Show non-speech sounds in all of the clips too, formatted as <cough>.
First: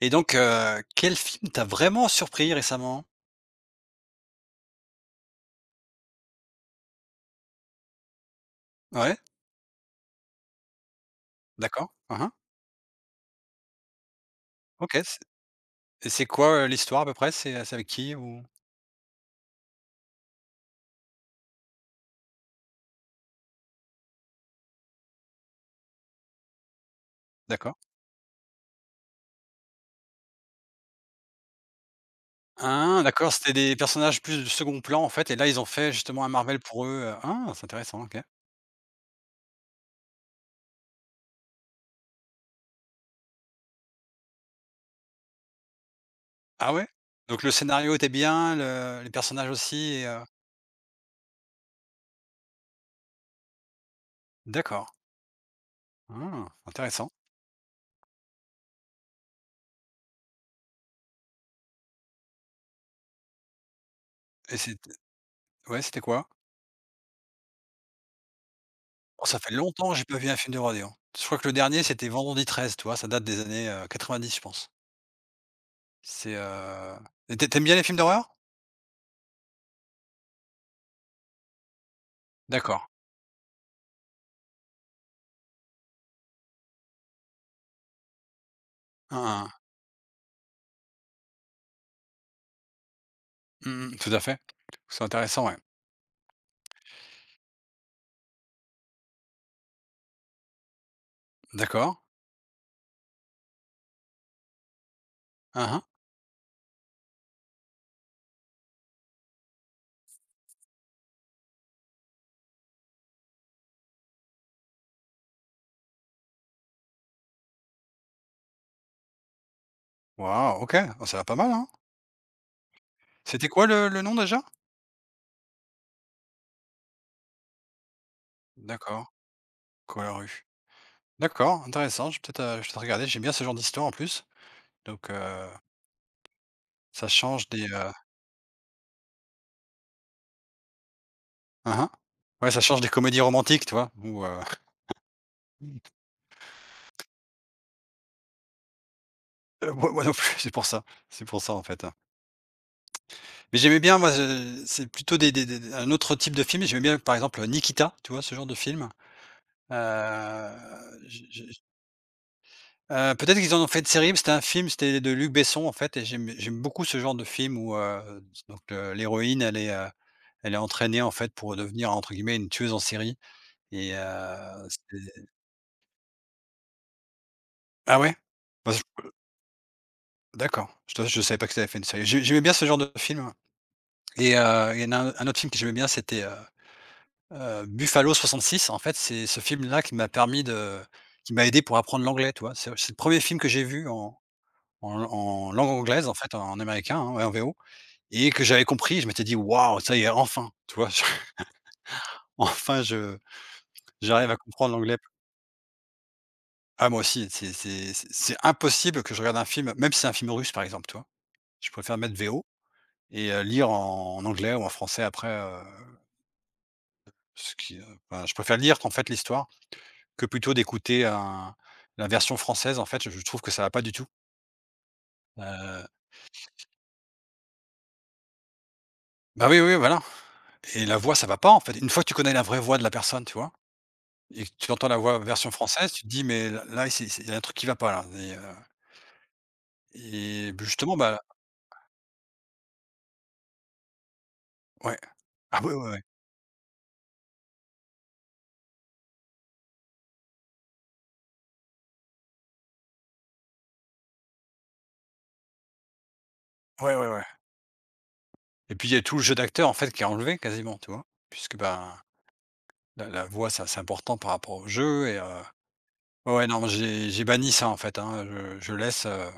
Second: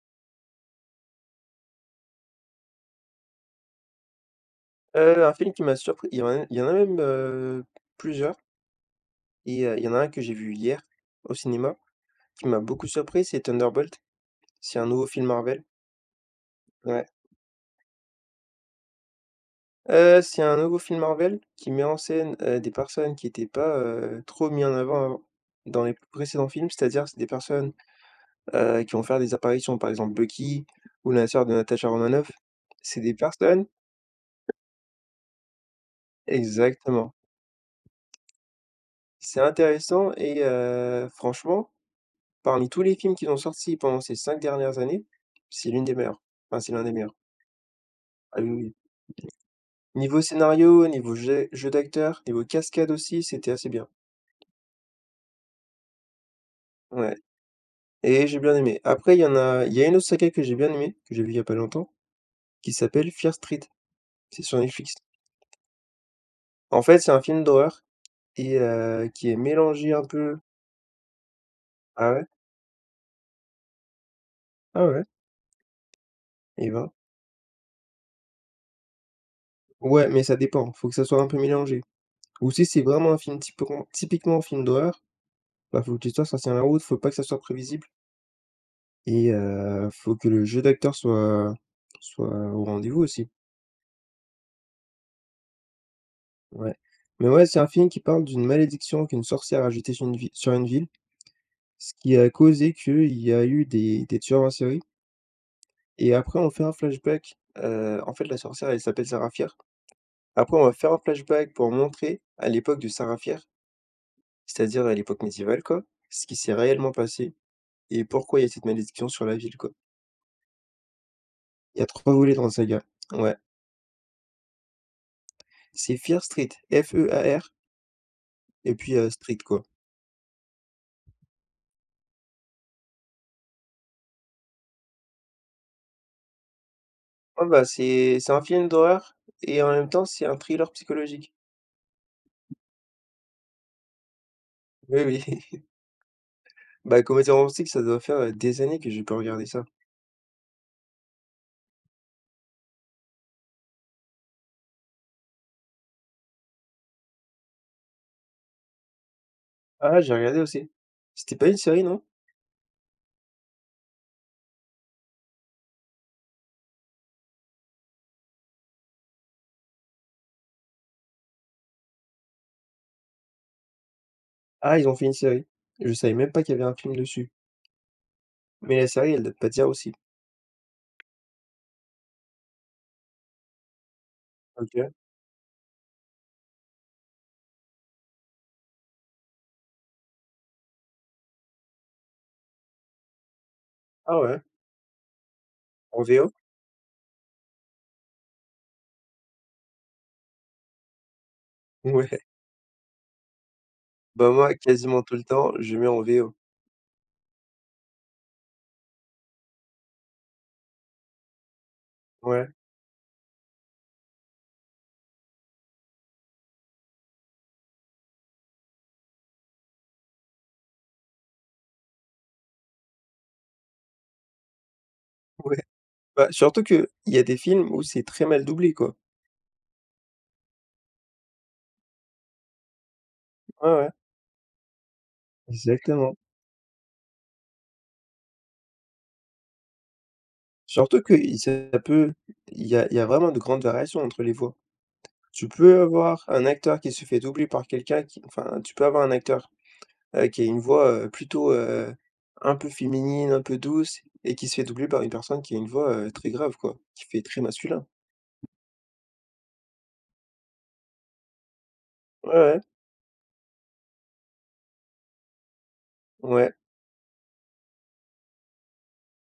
Et donc, quel film t'a vraiment surpris récemment? Un film qui m'a surpris, il y en a même, plusieurs Ouais, et il y en a un que j'ai vu hier au cinéma d'accord. Mmh. qui m'a beaucoup surpris, c'est Thunderbolt. C'est un OK, nouveau film Marvel. C'est quoi, l'histoire à Ouais. peu près? C'est avec qui ou? C'est un nouveau film Marvel qui met en scène, des personnes qui n'étaient pas, trop mis en avant dans les précédents films, c'est-à-dire c'est des personnes, D'accord. Qui vont faire des apparitions, par exemple Bucky ou la sœur de Natasha Romanoff. Ah C'est des d'accord, c'était personnes des personnages plus de second plan en fait et là ils ont fait justement un Marvel pour eux, exactement. Ah c'est intéressant, OK. C'est intéressant et franchement, parmi tous les films qu'ils ont sortis pendant ces 5 dernières années, c'est l'une des meilleures. Enfin, c'est Ah l'un ouais? des meilleurs. Donc le scénario était Ah oui, bien, oui. le les personnages aussi et Niveau scénario, niveau jeu d'acteur, niveau cascade aussi, c'était assez bien. d'accord. Ah intéressant Ouais, et j'ai bien aimé. Après, il y a une autre saga que j'ai bien aimée, que j'ai vue il y a pas longtemps, qui s'appelle Fear Street. C'est et sur Netflix. ouais, c'était quoi? En fait, c'est un film d'horreur et Oh qui est ça fait longtemps mélangé que un j'ai pas vu un peu. film de dis Je crois que le dernier c'était Ah ouais? Vendredi 13, tu vois? Ça date des années, 90 je pense. Ah ouais? C'est, Et ben heu et tu aimes bien les films d'horreur? ouais, mais ça dépend, faut que ça soit un peu mélangé ou si D'accord. c'est vraiment un film typiquement un film d'horreur, bah, faut que l'histoire soit tienne la route, faut pas que ça soit prévisible. Hein, Et hein. Faut que le jeu d'acteur soit au rendez-vous aussi, Mmh mh. Tout à fait. C'est intéressant, ouais. ouais. Mais ouais, c'est un film qui parle d'une malédiction qu'une sorcière a jetée sur une vi sur une ville, ce D'accord. qui a causé qu'il y a eu des tueurs en série Hein, hein. et après on fait un flashback, en fait la sorcière elle s'appelle Sarah Fier. Après on va faire un flashback pour montrer à l'époque de Sarah Fier, c'est-à-dire à l'époque médiévale quoi, ce qui s'est réellement passé et pourquoi il y a cette malédiction sur la ville quoi. Waouh, OK. Oh, ça va pas mal, hein. Il y a 3 volets dans la saga, ouais. C'était quoi le nom déjà? C'est Fear Street, Fear et puis, D'accord. Street quoi. Cohorue. D'accord, intéressant. Je vais peut-être regarder. J'aime bien ce genre d'histoire en plus, donc ça Ouais, change bah, des, c'est un film d'horreur et en même temps, c'est un thriller psychologique. hein, hein. Ouais, ça change des comédies romantiques, tu vois? Ou, Oui, oui. <laughs> Bah, comédie romantique, ça doit faire, des années que j'ai pas regardé ça. <laughs> Moi non plus, <laughs> c'est pour ça. C'est pour ça, en fait, hein. Mais j'aimais bien moi, je c'est plutôt des un autre type de film. J'aimais bien, par exemple, Nikita, tu vois, ce genre de film? Heu, Ah, j'ai regardé aussi. C'était pas je une j série, non? Peut-être qu'ils en ont fait une série, mais c'était un film, c'était de Luc Besson, en fait et j'aime beaucoup ce genre de film où, donc l'héroïne, elle est entraînée, en fait, pour devenir, entre guillemets, «une tueuse en série» et Ah, ils ont fait une c'est série. Je savais même pas qu'il y avait un film dessus. ah ouais? Bah, Mais la je série, elle date pas d'hier aussi. D'accord, je savais pas que ça avait fait une série. J'aimais bien ce genre de film, ouais et il y en OK. a un autre film que j'aimais bien, c'était, Buffalo 66. En fait, c'est ce film-là qui m'a permis de qui m'a aidé pour apprendre l'anglais, tu vois? C'est le premier film que j'ai vu Ah en ouais? en langue En anglaise, en VO? fait, en américain, hein, ouais, en VO et que j'avais compris. Je m'étais dit: «Waouh, ça y est, enfin!» Tu vois? <laughs> Ouais. Enfin, je Bah, j'arrive à moi, comprendre l'anglais. quasiment tout le temps, je mets en VO. Ah, moi aussi, c'est impossible que je regarde un film, même si c'est un film russe, par exemple, tu vois? Je préfère mettre VO Ouais, et lire en anglais ou en français après, ce qui, enfin, je préfère lire, en fait, l'histoire que plutôt d'écouter un la version française, en fait, je trouve que ça va pas du tout. ouais. Heu, Bah, surtout que il y a des films où c'est très mal doublé, quoi. Bah, oui, oui, voilà et la voix, ça va pas, en fait. Une fois que tu connais la vraie voix de la personne, tu vois? Ouais, ouais, Et que tu entends la voix version française, tu te exactement. dis: «Mais là là, c'est il y a un truc qui va pas là» et justement, Surtout que bah i ça peut il y a vraiment de grandes variations entre les voix. ouais. <laughs> Tu Ah ouais, peux ouais, ouais. avoir un acteur qui se fait doubler par quelqu'un qui enfin, tu peux avoir un acteur, qui a une voix, plutôt, un peu féminine, un peu douce et qui se fait doubler par une personne qui a une voix, très grave quoi, Ouais, qui ouais, fait ouais très masculin. et puis il y a tout le jeu d'acteur, en fait, qui est enlevé quasiment, tu vois? Puisque, ben, Ouais, ouais, la voix, ça c'est important par rapport au jeu et ouais, ouais, ouais. non, j'ai banni ça, en fait, hein, je laisse,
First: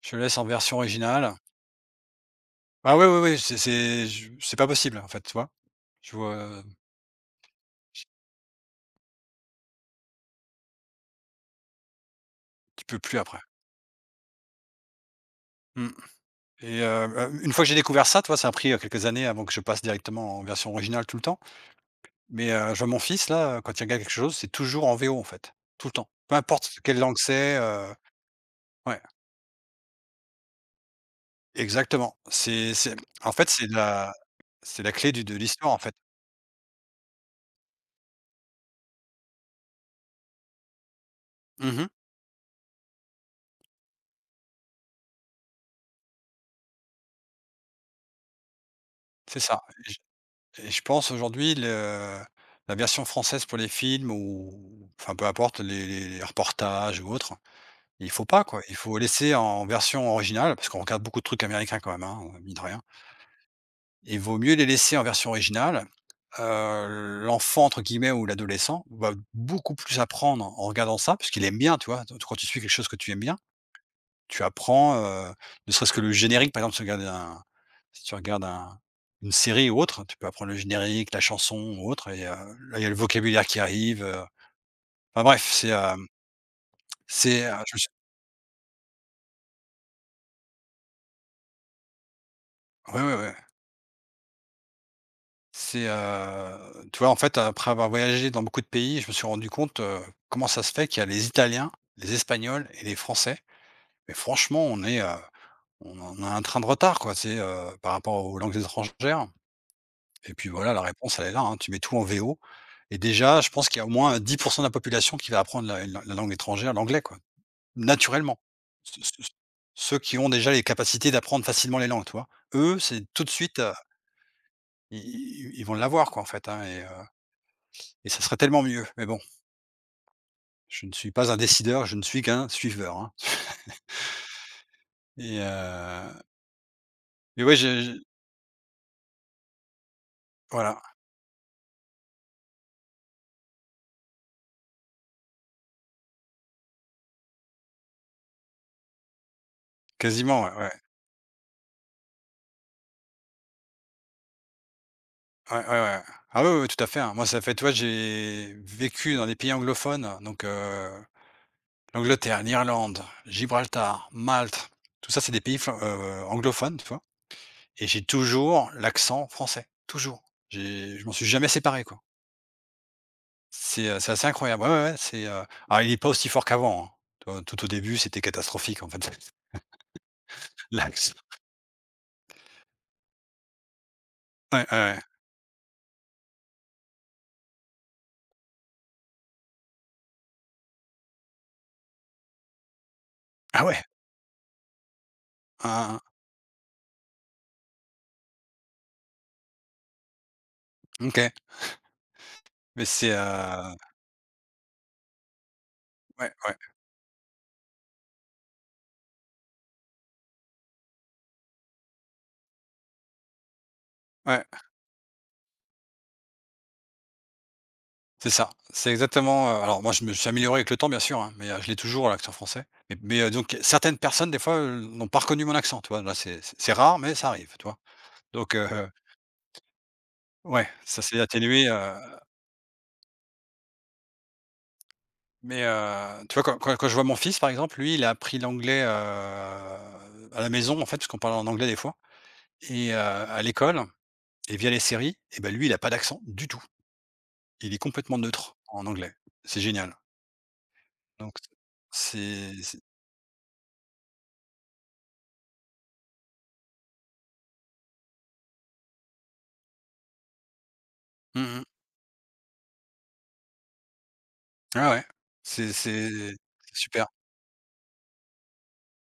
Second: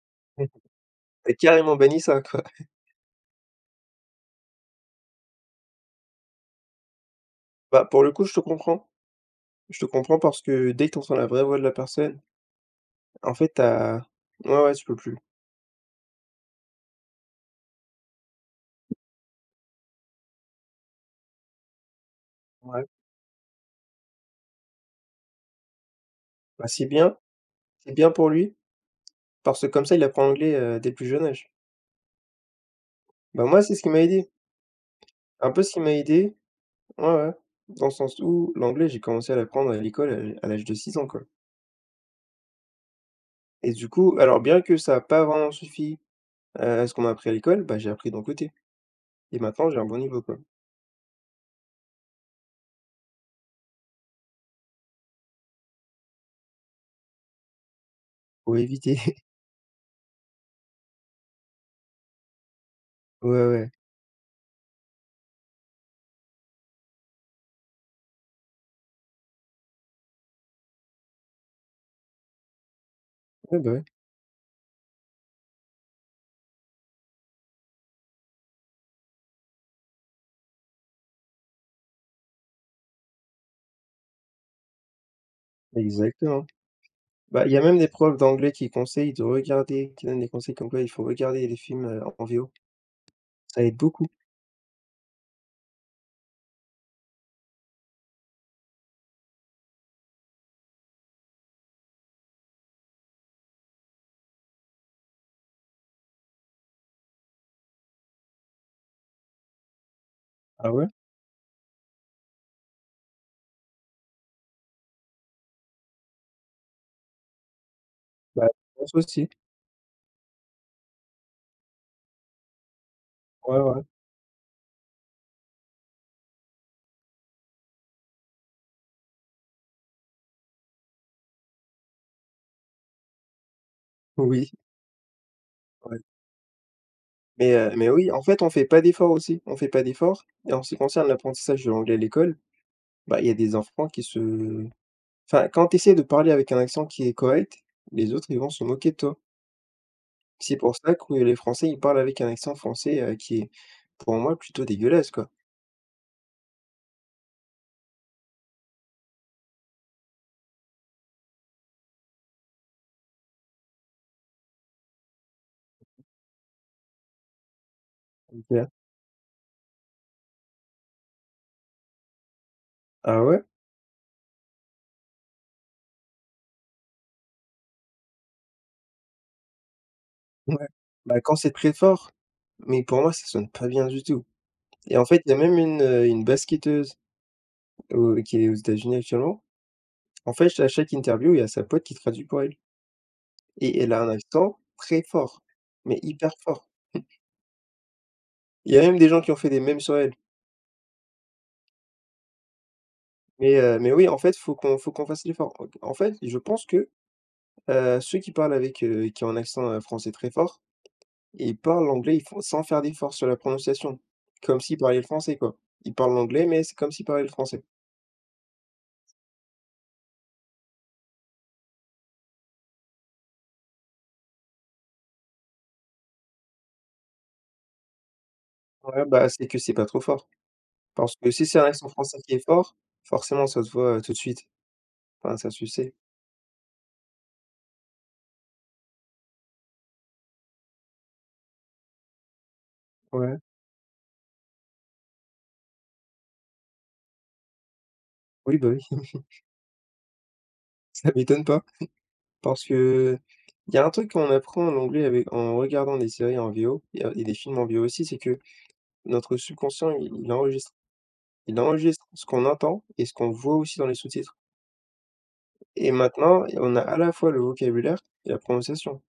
je laisse en version originale. Tu carrément banni ça quoi. Ah ouais, ouais, ouais, c'est pas possible, en fait, tu vois? Je vois, Bah, pour j le coup, je te comprends. Je te comprends parce que dès que tu entends la vraie voix de la personne, tu peux plus en après. fait, t'as ouais, ouais, tu peux plus. Mmh. Et bah, une fois que j'ai découvert ça, tu vois, ça a pris, quelques années avant que je passe directement en version originale tout le temps. Mais je Ouais. vois mon fils là, quand il regarde quelque chose, c'est toujours en VO en fait, tout le temps. Peu Bah, importe quelle langue c'est, c'est bien pour lui ouais, parce que comme ça, il apprend l'anglais, dès le plus jeune âge. exactement. C'est En Bah, fait, moi, c'est ce qui m'a aidé. c'est la clé du de Un peu ce l'histoire en qui m'a fait. aidé. Ouais, ouais, dans le sens où l'anglais, j'ai commencé à l'apprendre à l'école à l'âge de 6 ans, quoi, Mmh. et du coup alors bien que ça a pas vraiment suffi à ce qu'on m'a appris à l'école, bah, j'ai appris d'un côté et C'est ça maintenant j'ai un et bon je niveau, quoi. Pense aujourd'hui le la version française pour les films ou enfin peu importe les reportages ou autres, il faut pas Faut quoi. Il faut éviter. <laughs> laisser en version originale parce qu'on regarde beaucoup de trucs américains quand même, hein, mine de rien. Ouais, ouais. Il vaut mieux les laisser en version originale. L'enfant entre guillemets ou l'adolescent va beaucoup plus apprendre en regardant ça, parce qu'il aime bien, tu vois? T Quand tu suis quelque chose que tu aimes bien, Ouais, bah, ouais, tu apprends, ne serait-ce que le générique, par exemple, si tu regardes un une série ou autre, tu peux apprendre le générique, la chanson ou autre et là, il y a le vocabulaire qui arrive, enfin bref, exactement. Bah, il y a je me même des suis profs d'anglais qui conseillent de regarder qui donnent des conseils comme quoi il faut regarder les films, en VO. ouais, ouais, ouais, Ça aide beaucoup. c'est, heu, tu vois, en fait, après avoir voyagé dans beaucoup de pays, je me suis rendu compte, comment ça se fait qu'il y a les Italiens, les Espagnols et les Français, mais franchement, on en a un train de retard quoi, par rapport aux langues étrangères et puis Ah voilà, la ouais? réponse elle est là, hein. Tu mets tout en VO et déjà je pense qu'il y a au moins 10% de la population qui va apprendre la langue étrangère, l'anglais quoi, naturellement. Bah, je pense Ce aussi. ce Ceux qui ont déjà les capacités d'apprendre facilement les langues, tu vois? Eux, c'est tout de Ouais, suite, ouais. i i ils vont l'avoir quoi en fait, hein et ça serait tellement mieux. Mais bon, je ne suis pas un décideur, je ne suis qu'un suiveur, hein Oui, et ouais, ouais, mais j'ai oui, en fait, on fait pas d'efforts aussi, on fait pas d'efforts et en ce qui voilà, concerne l'apprentissage de l'anglais à l'école. Bah, il y a des enfants qui se enfin, quand tu essaies de parler avec un accent qui est correct, les autres, ils vont se moquer de toi. quasiment, C'est ouais, ouais. pour ça que les Français, ils parlent avec un accent français, qui est, pour moi, plutôt dégueulasse, quoi. Ouais, ouais, ouais. Ah oui, oui, tout à fait, hein. Moi, ça fait tu vois, j'ai vécu dans des pays anglophones, donc l'Angleterre, l'Irlande, Gibraltar, Malte, tout ça, c'est des pays flan anglophones, tu vois? Et j'ai Tu toujours l'accent français, toujours. J'ai Je m'en suis jamais séparé, quoi. Ah ouais? C'est assez incroyable. Ouais, ouais, ouais, alors il est pas aussi fort qu'avant, hein. Tu vois, tout au début, c'était catastrophique, en fait, Ouais. <laughs> l'accent. Bah, quand c'est très fort, mais pour moi, ça sonne pas bien du tout, Ouais, ouais, et ouais. en fait, il y a même une basketteuse au qui est aux États-Unis actuellement. En fait, à chaque interview, il y a sa pote qui traduit pour elle Ah et ouais? elle a un accent très fort, mais Hein, hein, hyper fort. Il y a même des gens qui ont fait des mèmes sur elle. hein. OK. Mais c'est, heu Mais oui, en fait, faut qu'on fasse l'effort. En fait, ouais, je ouais, pense que, ceux qui parlent avec, qui ont un accent, français très fort, ils parlent l'anglais, ils font sans faire d'effort sur la prononciation, ouais. comme s'ils parlaient le français, quoi. Ils parlent l'anglais, mais c'est comme s'ils parlaient le français. C'est ça, c'est exactement, alors moi je me suis amélioré avec le temps bien sûr, hein, mais je l'ai toujours hein, l'accent français. Donc certaines personnes des fois, n'ont pas reconnu mon accent, tu vois? Là c'est rare, mais ça arrive, tu vois? Donc heu, Ouais, bah, c'est que c'est pas trop fort. ouais, ça Parce s'est que si c'est un atténué, accent français qui est fort, forcément ça se voit, tout de suite. Enfin, ça mais se sait. Tu vois quand je vois mon fils par exemple, lui il a appris l'anglais, à la maison en fait, parce qu'on parle en anglais des fois et Ouais. à l'école et via les séries et ben lui il a pas d'accent du tout. Il est complètement neutre Oui, bah, oui, en <laughs> anglais. C'est génial. ça Donc m'étonne pas. Parce c'est que il y a un truc qu'on apprend l'anglais avec en regardant des séries en VO et des films en VO aussi, c'est que notre subconscient, il enregistre. Mmh Il mmh. enregistre ce qu'on entend et ce qu'on voit aussi dans les sous-titres. Ah ouais, Et c'est maintenant, on a à super. la fois le vocabulaire et la prononciation,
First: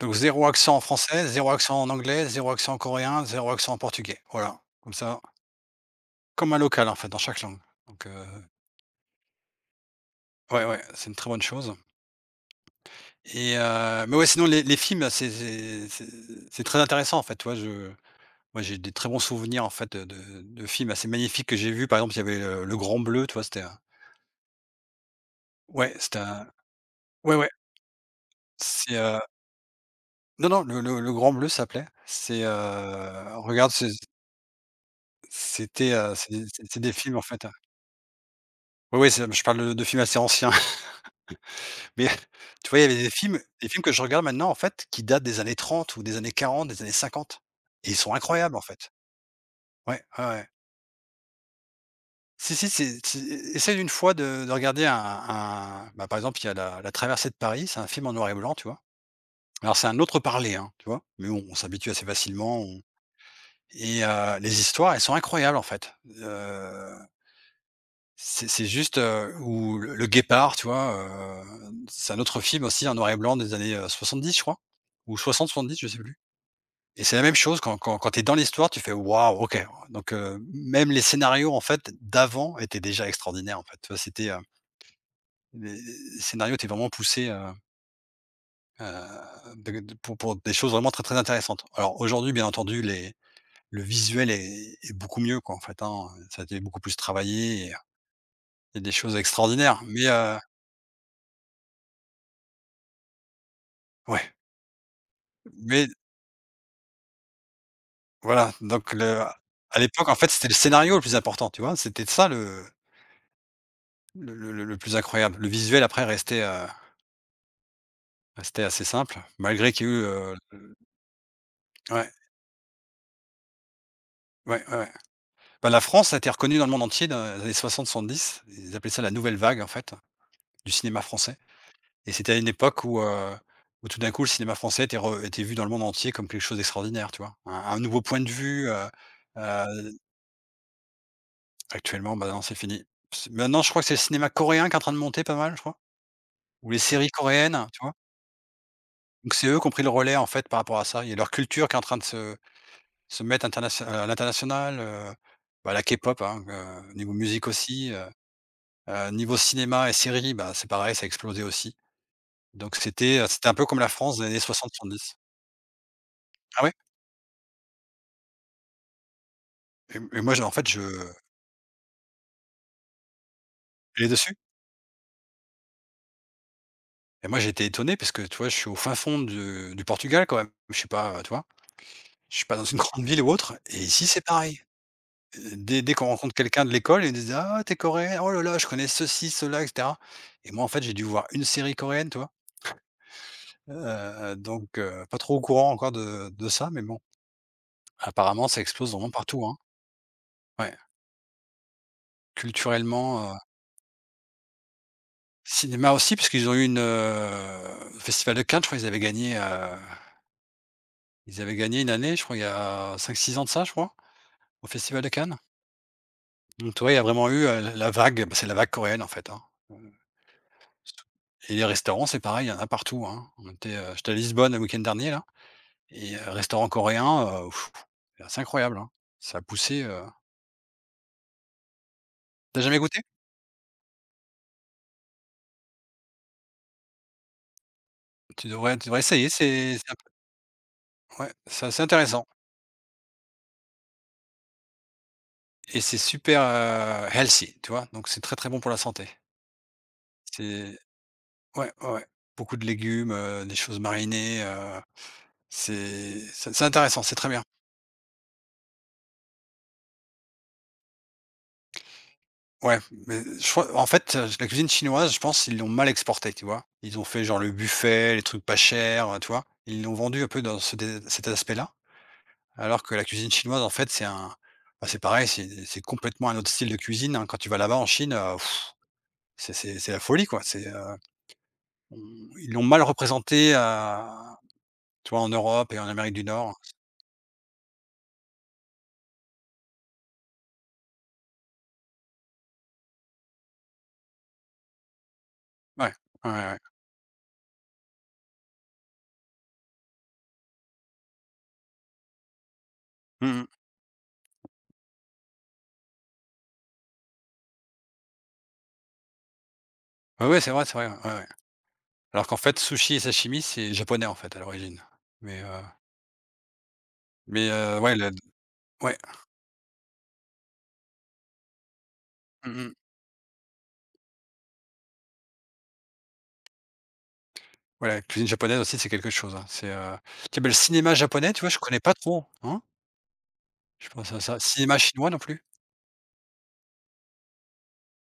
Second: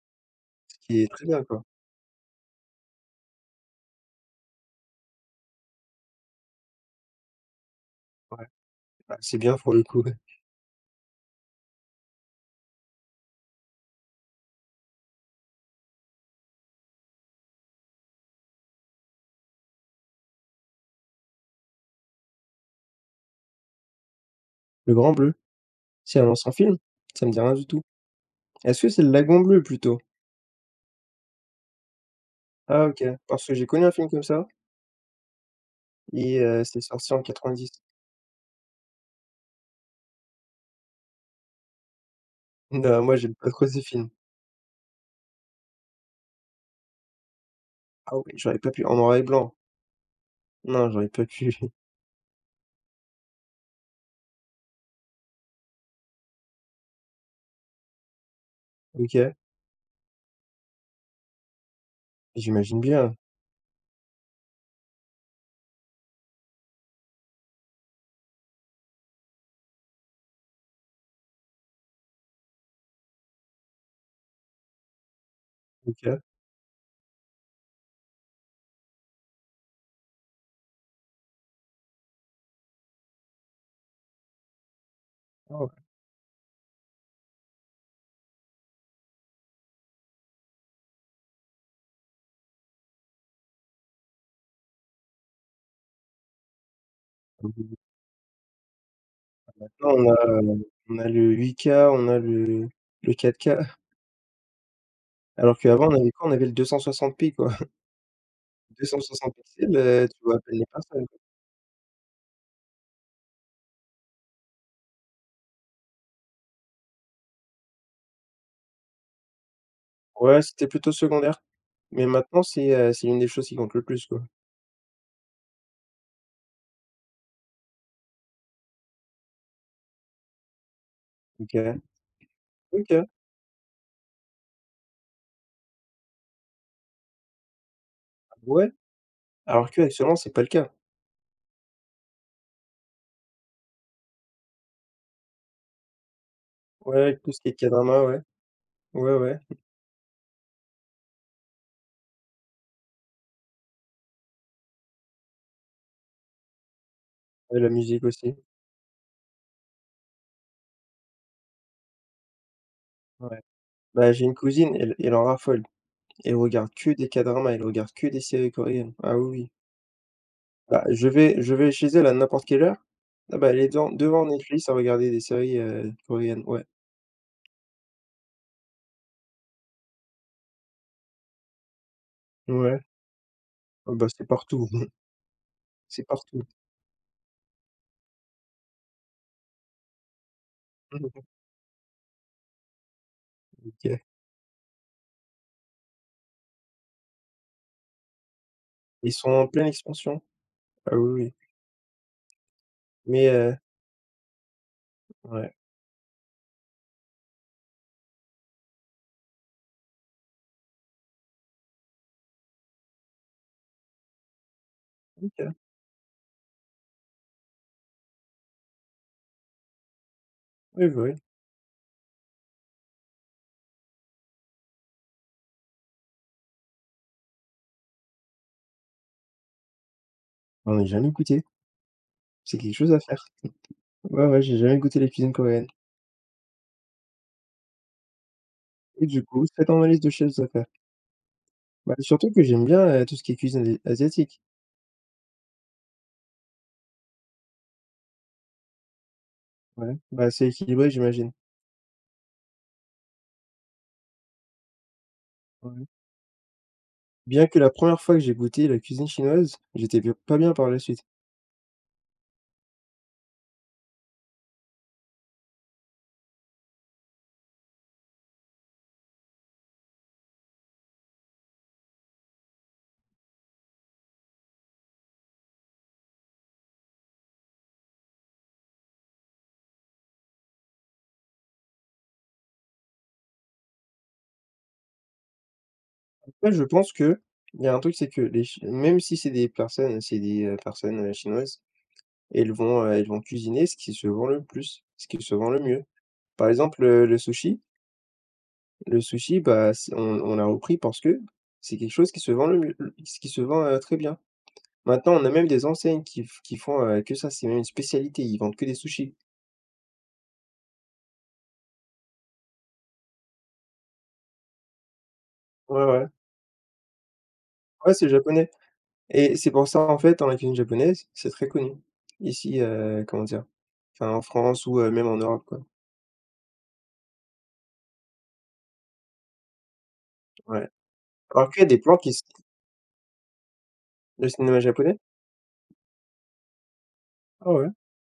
Donc zéro accent ce en qui est très français, bien, zéro quoi. accent en anglais, zéro accent en coréen, zéro accent en portugais. Voilà, comme ça, comme un local, en fait, dans chaque langue. Donc Ouais, bah, c'est bien pour le coup, <laughs> ouais. ouais, ouais, c'est une très bonne chose et mais ouais, sinon les films, c'est très intéressant, en fait, tu vois? Je Moi, j'ai des très bons souvenirs, en fait, de films assez magnifiques que j'ai vus. Par exemple, il y avait, Le Grand Bleu, tu vois? Le Grand Bleu, C'était c'est un un ancien film? Ça me ouais, dit ouais, rien du tout. Est-ce que c'est, c'est Le heu Lagon Bleu plutôt? non, non, Le Grand Bleu, s'appelait. C'est, Ah OK, parce que j'ai regarde, connu un film comme ça c'était, et c'est c'est des sorti films en en fait, 90. oui, oui, c'est je parle de films assez anciens, <laughs> mais tu vois, il y Non, avait moi j'aime pas trop des ces films que je films. regarde maintenant en fait, qui datent des années 30 ou des années 40 des années 50 et ils sont Ah ouais, incroyables j'aurais en pas pu fait. en noir et blanc? Ouais, ouais, ouais. Non, j'aurais pas pu. <laughs> Si, si, c'est e essaye une fois de regarder un bah, par exemple, il y a la Traversée de Paris, c'est un film en noir et blanc, tu vois? OK, Alors c'est un autre parler, hein, tu vois? Mais bon, on s'habitue assez facilement, j'imagine on bien. et les histoires, elles sont incroyables en fait, heu. C'est juste, ou le Guépard, tu vois? C'est un autre film aussi en noir et blanc des années, 70 je crois, ou 60-70, je sais plus OK. et c'est la même chose quand tu es dans l'histoire, tu fais: «Waouh, OK». Donc même les scénarios en fait d'avant étaient déjà extraordinaires en fait, tu vois? C'était, Ah ouais. Les scénarios étaient vraiment poussés, heu, de pour des choses vraiment très, très intéressantes. Alors aujourd'hui, bien entendu, les le visuel est beaucoup mieux quoi en fait, hein, ça a été beaucoup plus travaillé et il y a des choses extraordinaires Maintenant on a, heu, on a le 8K on a le 4K. ouais, Alors qu'avant, mais on avait quoi? On avait le 260p, quoi. <laughs> voilà. Donc le 260 pixels, à l'époque, en tu fait, vois à c'était le peine les scénario le personnes, plus important, tu vois? C'était ça le plus incroyable. Le visuel après restait assez simple, malgré qu'il y ait eu, quoi. heu, Ouais, c'était plutôt secondaire. Mais Ouais, maintenant, c'est une des choses qui compte le plus, quoi. ouais, ouais, ouais. Bah, la France a été reconnue dans le monde entier dans les années 60-70. Ils appelaient ça la nouvelle vague, en fait, du cinéma français, OK. et c'était à une époque OK. Où tout d'un coup, le cinéma français était vu dans le monde entier comme quelque chose d'extraordinaire, tu vois? Un nouveau point de vue, Ouais. heu Alors heu, qu'actuellement, c'est pas le cas. Actuellement, bah, non, c'est fini. C Maintenant, je crois que c'est le cinéma coréen qui est en train de monter pas mal, je crois. Ou les Ouais, séries avec tout ce qui est coréennes, tu vois? K-drama, ouais. Ouais, Donc ouais. c'est eux qui ont pris le relais, en fait, par rapport à ça. Il y a leur culture qui est en train de se se mettre internation à l'international. Bah, la K-pop, hein, niveau musique Ouais, la aussi, musique heu aussi. heu, niveau cinéma et séries, bah, c'est pareil, ça a explosé aussi. Donc Ouais. c'était un peu comme la Bah, France j'ai des une années cousine, elle 60-70. en raffole. Elle Ah regarde ouais? que des K-dramas, elle regarde que des séries coréennes. Ah oui, oui. Et moi, je en fait, je Bah, je vais chez elle à n'importe quelle heure. Ah bah, elle est devant j'allais devant dessus, Netflix à regarder des séries, coréennes, ouais. et moi, j'étais étonné parce que, tu vois, je suis au fin fond de du Portugal quand même. Je suis pas, tu vois? Je suis pas dans une <laughs> Ouais. grande ville ou autre et Ah bah, ici, c'est c'est pareil. partout. Dès C'est qu'on rencontre partout. quelqu'un de l'école, ils disent: «Ah, t'es coréen? Oh là là, je connais ceci, cela et cetera.» Et moi, en fait, j'ai dû Mmh. voir une série coréenne, toi OK. vois? Donc pas trop au courant encore de ça, mais bon, apparemment, ça explose vraiment Ils sont partout, en hein. pleine expansion? Ouais, Ah oui, oui. culturellement, Mais heu, ouais, cinéma aussi, parce qu'ils ont eu le festival de Cannes, je crois. Ils avaient ils avaient gagné une année, je crois, il y a cinq six ans de ça, je crois, au festival de Cannes. OK. Donc tu vois, il y a vraiment eu la vague, bah, c'est la vague coréenne, en fait, hein. Oui, bah, oui. Et les restaurants, c'est pareil, il y en a partout, hein. J'étais à Lisbonne le week-end dernier là, et restaurant coréen, là c'est incroyable, hein. Ça a poussé. J'en ai jamais goûté. C'est Tu quelque jamais chose à goûté? faire. Ouais, ouais, j'ai jamais goûté la cuisine coréenne Tu devrais et du essayer, coup, c'est c'est dans ma c'est un liste de peu, choses à faire. ouais, c'est assez Bah, intéressant, surtout que j'aime bien, tout ce qui est cuisine asiatique. et c'est super, healthy, tu vois? Donc c'est très, très bon pour la santé. Ouais, bah, c'est C'est, équilibré, j'imagine. ouais, ouais, ouais. Beaucoup de légumes, des choses marinées. Ouais. C'est intéressant, c'est très bien. Bien que la première fois que j'ai goûté la cuisine chinoise, j'étais bien pas bien par la suite. Ouais, mais je crois en fait, la cuisine chinoise, je pense, ils l'ont mal exportée, tu vois? Ils ont fait genre le buffet, les trucs pas chers, tu vois? Ils l'ont vendu un peu dans ce dé cet aspect-là, alors que la cuisine chinoise, en fait, c'est un, bah, c'est pareil, c'est complètement un autre style de cuisine, hein. Quand tu vas là-bas en Chine, c'est la folie, quoi. C'est, on Ils l'ont mal représenté à, tu vois, en Europe et en Amérique du Après Nord. je pense qu'il y a un truc, c'est que les chi même si c'est des personnes, chinoises et ils vont cuisiner ce qui se vend le plus, ce qui se vend le mieux. Ouais, ouais, ouais, Par ouais. exemple, le sushi, bah, c'est on l'a repris parce que c'est quelque chose qui se vend le mieux le ce qui se Mmh. vend, très bien. Maintenant, on a même des enseignes qui font, que ça, c'est même une spécialité, ils vendent que des sushis. Ouais, ouais, c'est vrai, ouais, ouais, ouais. Alors qu'en fait, sushi et sashimi, c'est japonais, en fait, à l'origine. Mais, heu Ouais, ouais. mais, Ouais, ouais. c'est japonais Ouais. et c'est pour ça, en fait, dans la cuisine japonaise, c'est très connu Mmh ici, mh. Comment dire? Enfin, en France ou, même en Europe, quoi. Ouais, la cuisine japonaise aussi, c'est quelque chose, hein. Tiens, bah, le Ouais. cinéma japonais, tu vois, Alors je qu'il y a des connais pas plans qui s trop, hein. Je pense à le ça. cinéma Cinéma japonais? chinois non plus? Ah ouais.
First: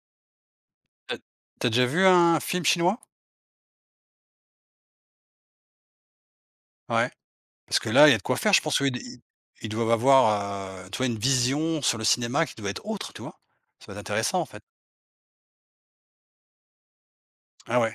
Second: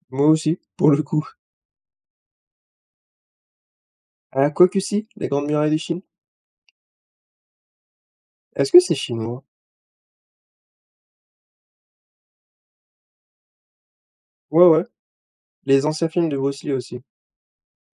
Moi aussi, pour le Tu as coup. tu as déjà vu un film chinois? Ah, quoique si, les grandes murailles de Chine. Ouais, parce que là, il y a de quoi faire. Je Est-ce pense que c'est qu'ils ils chinois? ils doivent avoir, tu vois, une vision sur le cinéma qui doit être autre, tu vois? Ça doit être intéressant, en fait. Ouais, ouais, les anciens films de Bruce Lee aussi. Ah ouais.